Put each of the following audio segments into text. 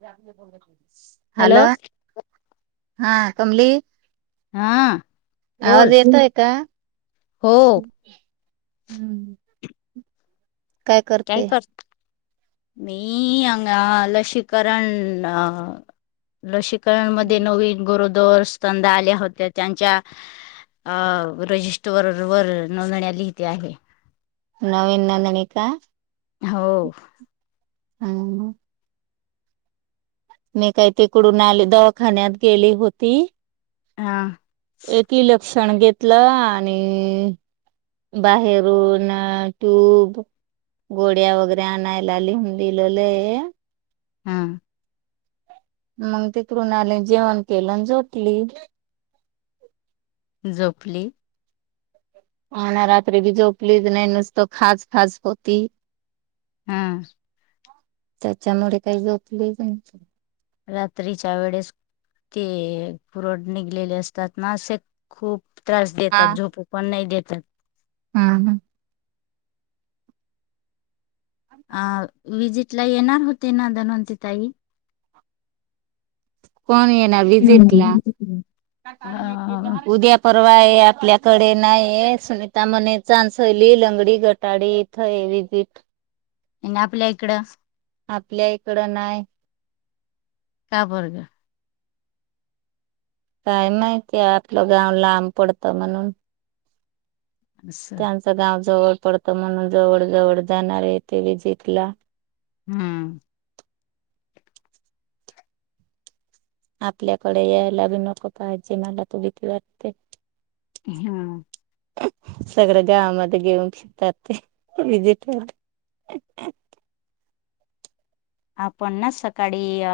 ज आपली बोलच हॅलो हा कमली हा बोल आवाज येतोय का हो हम्म काय करते मी हंग लसीकरण अ लसीकरणमध्ये नवीन गोरोदर स्तधा आल्या होत्या त्यांच्या अ रजिस्टर वर नोंदणी लिहििते आहे नवीन नोंदणी का हो हम मी काही तिकडून आली दवाखान्यात गेली होती हा एक लक्षण घेतलं आणि बाहेरून ट्यूब गोळ्या वगैरे आणायला लिहून ललेलंय हम मग ते कुणाली जेवण केलं झोटली झोपली आणि ना राात्री बीजो प्लीज नाही नुसत खास फास होती हम्म त्याच्यामुळे काही जोपले रात्रीच्या वेळेस, ते पुरड निघलेले असतात ना असे खूप त्रास देतात झोपू पण नाही देतात. हम्म हम्. अ विजिट ला येणार होते ना दधनवंति ताई. कोण येण्या हम्म अ [unintelligible] उद्या पर परवा आहे आपल्याकडे नाही हे सुनीता मणे चांसली लंगडी गटाडी इथ [unintelligible] ए आपिल्या इकड आपल्या इकडं नाही. का बर्ग. काय माहितीय आपलं गाव लांब पडतं म्हणून. असं त्यांचं गाव जवळ पडतं म्हणून जवळ जवळ जाणारे येते विजिट ला. हम्म. आपल्याकडे यायला ब नको पाहिजे मला तू भीती वाटते. हम् हा. सगळं गावामध्ये घेऊन शिकात ते विजिट [inaudible] आपण ना सकाळी अ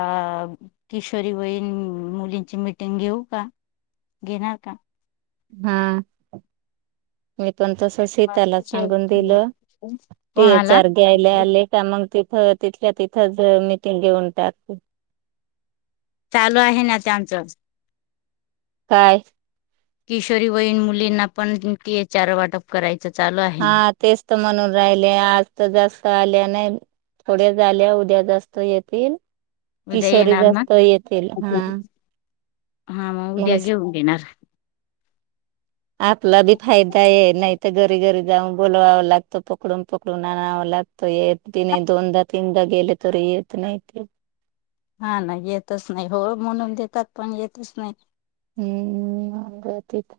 किशोरी वयन मुलींची मिटिंग घेऊ का घेणार का? हा. पण तस सीताला सांगून दिलं ते कोणाला? चार घ्यायला आले का मग ते तिथल्या तिथंच मिटिंग घेऊन टत चालू आहे ना ते आमचं. काय? किशोरी वयीन मुलींना पण ती चार वाटप कराय हा तेस्त म्हणून राहिले आज तर जास्त आल्या नाही थोड्या झाल्या उद्या जास्त येतील. उद्या किशोरी येणार ना? जास्त येतील, हा. हा मग उद्या घेऊन देेणार. आपला बी फायदा आहे नाही तर घरी घरी जाऊन बोलवाव लागतो पकडून पकडून आणवां लागतो एक दि नाही दोनदा तीनदा गेले तोरी येत नाही ते. हा ना येतच नाही होय म्हणून देतात पण येतच नाही. हम्म [unintelligible]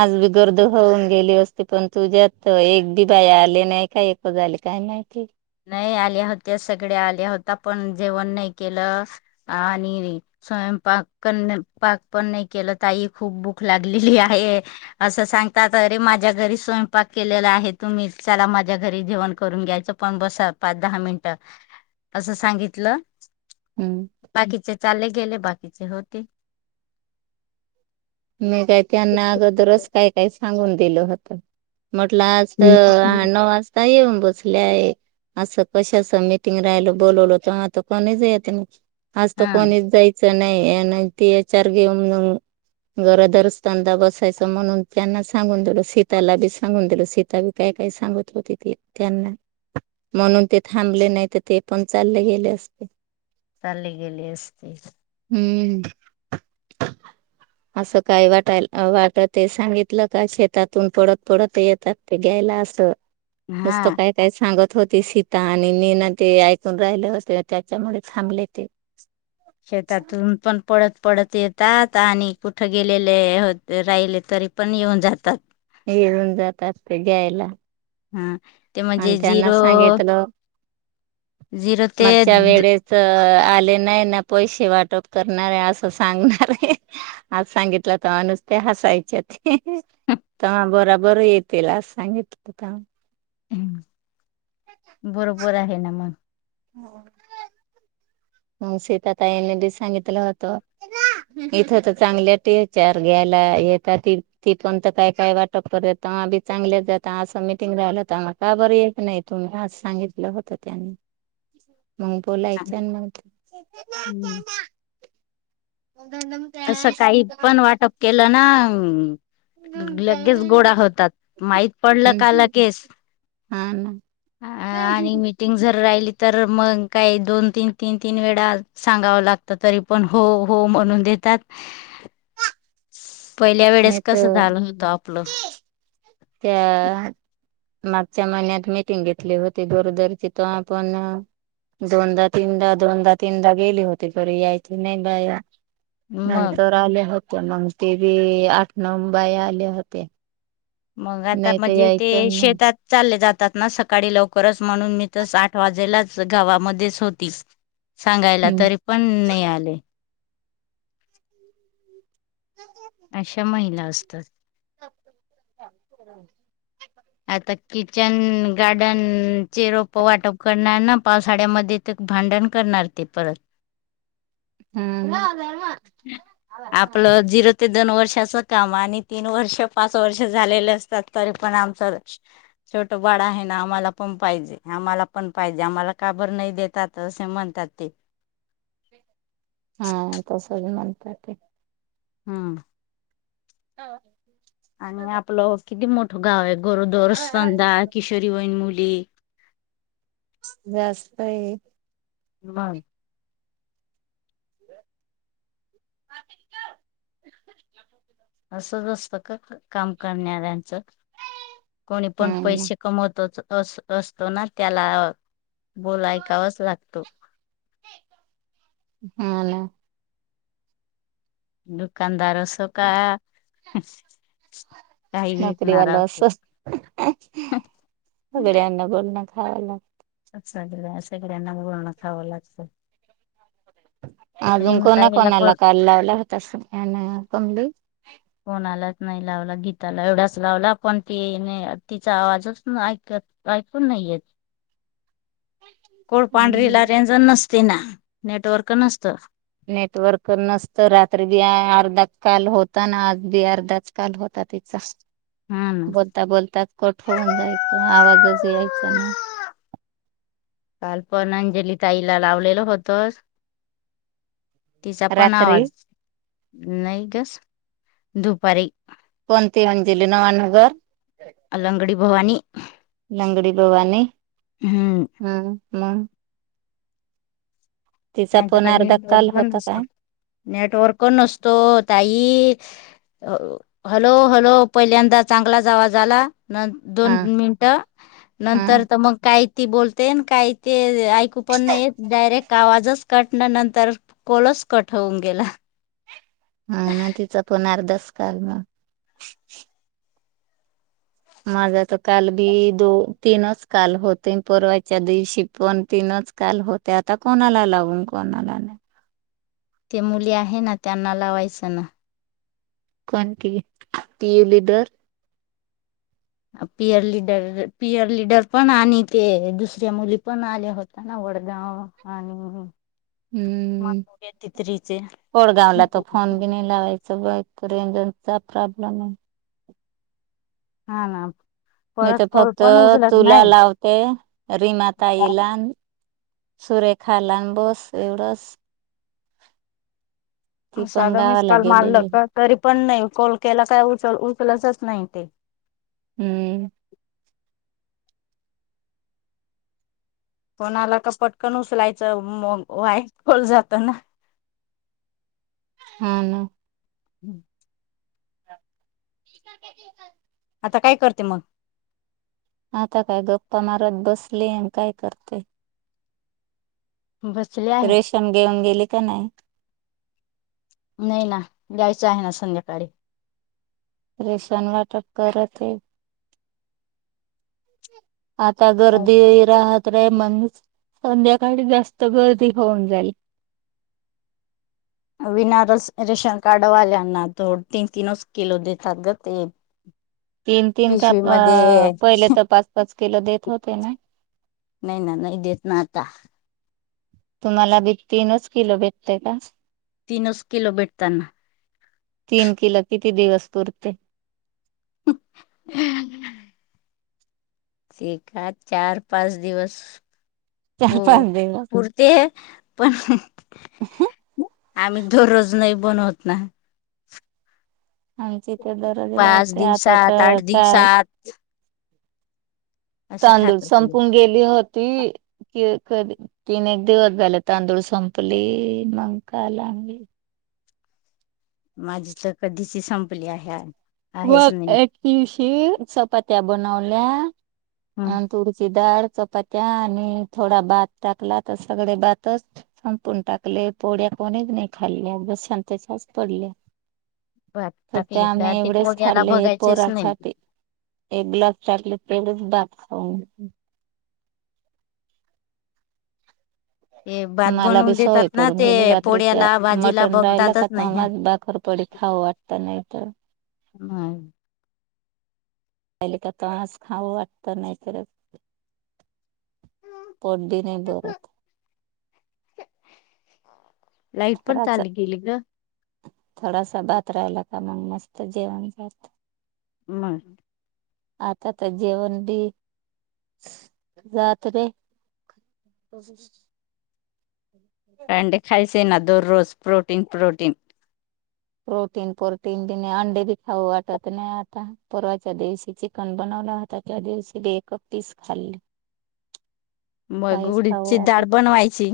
आज बी गर्द होऊन गेली असती पण तुझ्यात एक बी बाई आले नाही का एकच झाले काही नाही च नाही आल्या होत्या सगळ्या आल्या होत्या पण जेवण नाही केलं आणि स्वयंपाक प पाक पण नाही केलं ताई खूप भूक लागलेली आहे असं सांगतात अे माझ्या घरी स्वयंपाक केलेला आहे तुम्ही चला माझ्या घरी जेवण करून घ्यायचं पण बसा पाच दहा मिनटं असं सांगितलं. हम्म बाकीचे चाले गेले बाकीचे होते. मी काय त्यांना अगोदरच काय काय सांगून दिलं होत म्हटलं आज नऊ वाजता येऊन बसल्या आहे असं कशाच मिटिंग राहिल बोलवलं तर्हा आता कोणीच आज तर हा कोणीच जायचं नाही ती याच्यार घेऊन घरदरस्तंदा बसायच म्हणून त्यांना सांगून दिल सीताला बी सांगून दिल सीता बी काय काय का सांगत होते ते, त्यांना म्हणून ते थांबले नाही तर ते पण चालले गेले असते. चालले गेले असतेच. हम्म असं काय वाटाय वाटत ते सांगितलं का शेतातून पडत पडत येतात ते घ्यायला असं. नुसतं हा काय काय सांगत. होती सीता आणि नी ना ते ऐकून राहिले होते त्याच्यामुळे थांबले ते. शेतातून पण पळत पळत येत. का ता आणि कुठं गेलेले हो राहिले तरी पण येऊन जातात. येऊन जातात ते घ्यायला. हा ते एन म्हणजे त्यांना झिरो सांगितलं. झिरो ते माघच्या वेळेस स आले नाही ना पैसे वाटप करणार आहे असं सांगणार आहे हे आज सांगितलं तर नुस त्या हसायच्या ते ते्हा बरा बर येतील अस सांगितलं. बरोबर, आहे ना मग. मग शीता ताईनेबी सांगितलं होतं. इथं तर चांगल्या टीचार घ्यायला येेत त ती पण तर काय काय वाटत परत बी चांगले जात असं मिटिंग राहिलं तर आम काबर येत नाही तुम्ही आज सांगितलं होतं त्यानी. मग बोलायच आणि मग हम्म. असं काही पण वाटप केलं ना लगेच गोडा होतात माहीत पडलं हम्म का लगेच. हा ना अ आणि मीटिंग जर राहिली तर मग काही दोन तीन तीन तीन वेळा सांगावं लागत तरी पण हो हो म्हणून देत. पहिल्या नाही वेळेस कसं तर झालं होतं आपलं. त्या मागच्या महिन्यात मिटिंग घेतली होती दोरदरची तर आपण दोनदा तीनदा दोनदा तीनदा गेले होत्ये तरी आयक्ती नाही बाया मग नंतर आले होते मग ते बी आठ नऊ बाया आल्या होत्या. मग आता नाही तर म्हणजे ते यायच्या नाही शेतात चालले जात तात ना सकाळी लवकरच म्हणून मी तस आठ वाजेलाच गावामध्येच होती. सांगायला तरी पण नही आले. हम अशा महिला असतात. [unintelligible] तर किचन गार्डन चे रोप वाटप करणार ना पावसाळ्यामध्ये ते भांडण करणारं ते परत हम्म हा आपलं झिरो ते दोन वर्ष तसं काम आणि तीन वर्ष पाच वर्ष झालेले असतात तरी पण आम छोट बाळ आहे ना आम्हाला पण पाहिजे आम्हाला पण पाहिजे आम्हाला काबर नाही देत. जातं असे म्हणतात ते. हा तसच म्हणतात ते हम् हां आणि आपलं किती मोठं गाव आहे गोरोदर सधा किशोरी वन मुली. [unintelligible] व्यासई उमांग [unintelligible] असंच असतं का? काम करणाऱ्यांचं कोणी हा पण ना पैसे कमवतच. अस असतो ना त्याला बोला ऐकावाच लागतो. हाला. दुकानदार सोका नोकरी वाल असो [unintelligible] बोलण खाव लाग सग सगळ्यांना बोलणं खावं लागतं. आजून कोणा रेणुताईला कोणाला कोण कॉल लावला होता असं [unintelligible] कोणालाच नाही लावला गीताला एवढाच लावला पण ति ति ना तिचा आवाजच ऐकू काय फोन नाही येत. कोळपांढरीला रेंज अ नस्ती ना नेटवर्कई नसतं. नेटवर्क नसत रात्री बी अ अर्धा काल होता ना आज बी अर्धाच काल होता. होता तिचा हा ना बोलता बोलत कट होऊन जायचं आवाजच चला. काल पण अंजली ताईला लावलेल होत. तिचा पण रात्री आवाज नाही ग स दुफारी. कोणती अंजली नवानगर? अलंगडी भवानी. लंगडी भवानी हम्म हम्म म फोन त्यांच्याकडे अर्धा नेटवर्क काल बंद होता असतो. काय नेटवर्कण नसतो ताई अ हॅलो हलो पहिल्यांदा चांगला आवाज आला. न दोन हा मिनट हा नंतर तर मग काही ती बोलते न काही ते अ ऐकू पण नाहीयेत डायरेक्ट ते आवाजच कट न नंतर कोल च कट होऊन गेला. हा ना तिचा पण अर्धच काल मग माझा तर काल बी दो तीनच काल होते, परवाच्या दिवशी पण तीनच आज काल होते आता कोणाला लावून कोणाला नाहीं. ते मुली आहे ना त्यांना लावायचं ना. कोण की ती leader? Peer leader peer leader पण आणि ते दुसऱ्या मुली पण आल्या होत ना. मडगाव आणि हम्म मातुरे तित्रीचे कोडगावला त फोन बी नाही लावायचा बघ रेंजनचा प्रॉब्लेम आहे. हां ना. मी त परत कॉल फक्त पण उचलत तुला नाही लावते रिनाताईला अन सुरेखा लांबस एवढंच. ती पण साधं मीस गावाला काल मारलं गेलेली का तरी पण नाहीं कॉल केला काय उचल उचलचच नाही ते. हम्म. फोन आला का पटकन उचलायचं मग वाया कोल जातो ना हां ना. [inaudible] [unintelligible] आता काय करते मगं? आता काय गप्पा मारत बसलीय अन काय करते? बसले आहे रेशन घेऊन गेली का नाही? नाही ना जायचं आहे ना संध्याकाळी. रेशन वाटप करत आहे. आता गर्दी राह त्रय मग संध्याकाळी जास्त गर्दी होऊन जाईल. [inaudible] विना रस रेशन कार्ड वाल्यांना तो तीन तीनच किलो देतात गं ते. तीन तीन का पिशवी त अ मध्ये पहिले तर पाच पाच किलो देत होते ना. नाही ना नाही देत ना आता. तुम्हाला बी तीनच किलो भेटतय का? तीनच किलो भेटतं ना. तीन किलो किती दिवस पुरते. [inaudible] एका चार, पाच दिवस. चार हो पाच दिवस पुरते पण. आम्ही दररोज नाही बनवत ना. आमची इथ गरज पाच राहते. आता दिवसात तर आठ काल दिवसात असं तांदूळ खातात संपून गेली होती की. कधी तीन एक दिवस झाले तांदूळ संपली. मग काल आणली. माझी तर कधीच संपली आहे आज. व एक दिवशी चपात्या बनवल्या. हं. अनं तुरीची डाळ. चपात्या आणि थोडा भात टाकला तर सगळे भातच संपून टाकले पोळ्या. कोणीच नाही खाल्या तशाच पडल्या भात तर त्या टाकली का आम्ही ते एवढचं. पोळ्याला खाल्ले बघायचेच नाही पोरासाठी एक ग्लास त्यातलं पेज भात खाऊन. ते भात मला बी बनवून देतात सवय ना पडून ते गेली रात्रीच्या पोळ्याला भाजीला मटन राहिला का बघतातच नाही त बाकर पडती. खाऊ वाटत नाही तर. नाही. पहिले खातास खाऊ वाटत नाही तर पोट बी नाही भरतं. लाईट पण थोडासा चालू गेली गं. थोडासा भात राहिला का मग मस्त जेवण जात. म [unintelligible] आता तर जेवण बी जात रे. हो. अंडे खायचे ना दररोज प्रोटीन प्रोटीन. प्रोटीन प्रोटीन बी नाही अंडे बी खाऊ वाटत नाही. आता परवाच्या दिवशी चिकन बन वल हा त्या दिवशी बी एकच पीस खाल्ली. मग काहीच खाऊ उडीदची डाळ वाटत बनवायची.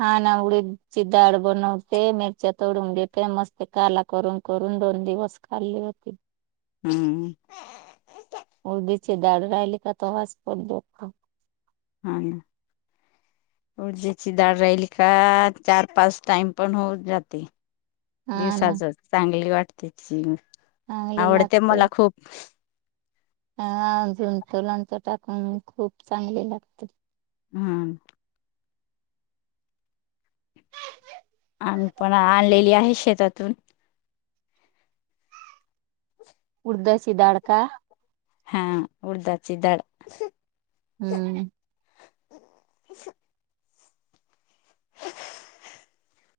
हा ना उडीदची डाळ बनवते. मिरच्या तोडून घेते. मस्त काला करून करून दोन दिवस खाल्ली होती. हम्म. उडीदची डाळ राहली की वास पडतो. हा. उडीदची डाळ राहिली का चार, पाच टाइम पण होऊ जाते. हा ना दिवसाच चांगली वाटते ती. चांगली आवडते लागते मला खूप. हा झूनच लोणचं टाकून खूप चांगले लागते. हम्. आम्ही पण आणलेली आहे शेतातून. उडदाची डाळ का. हा उडदाची डाळ. हम्म. [unintelligible]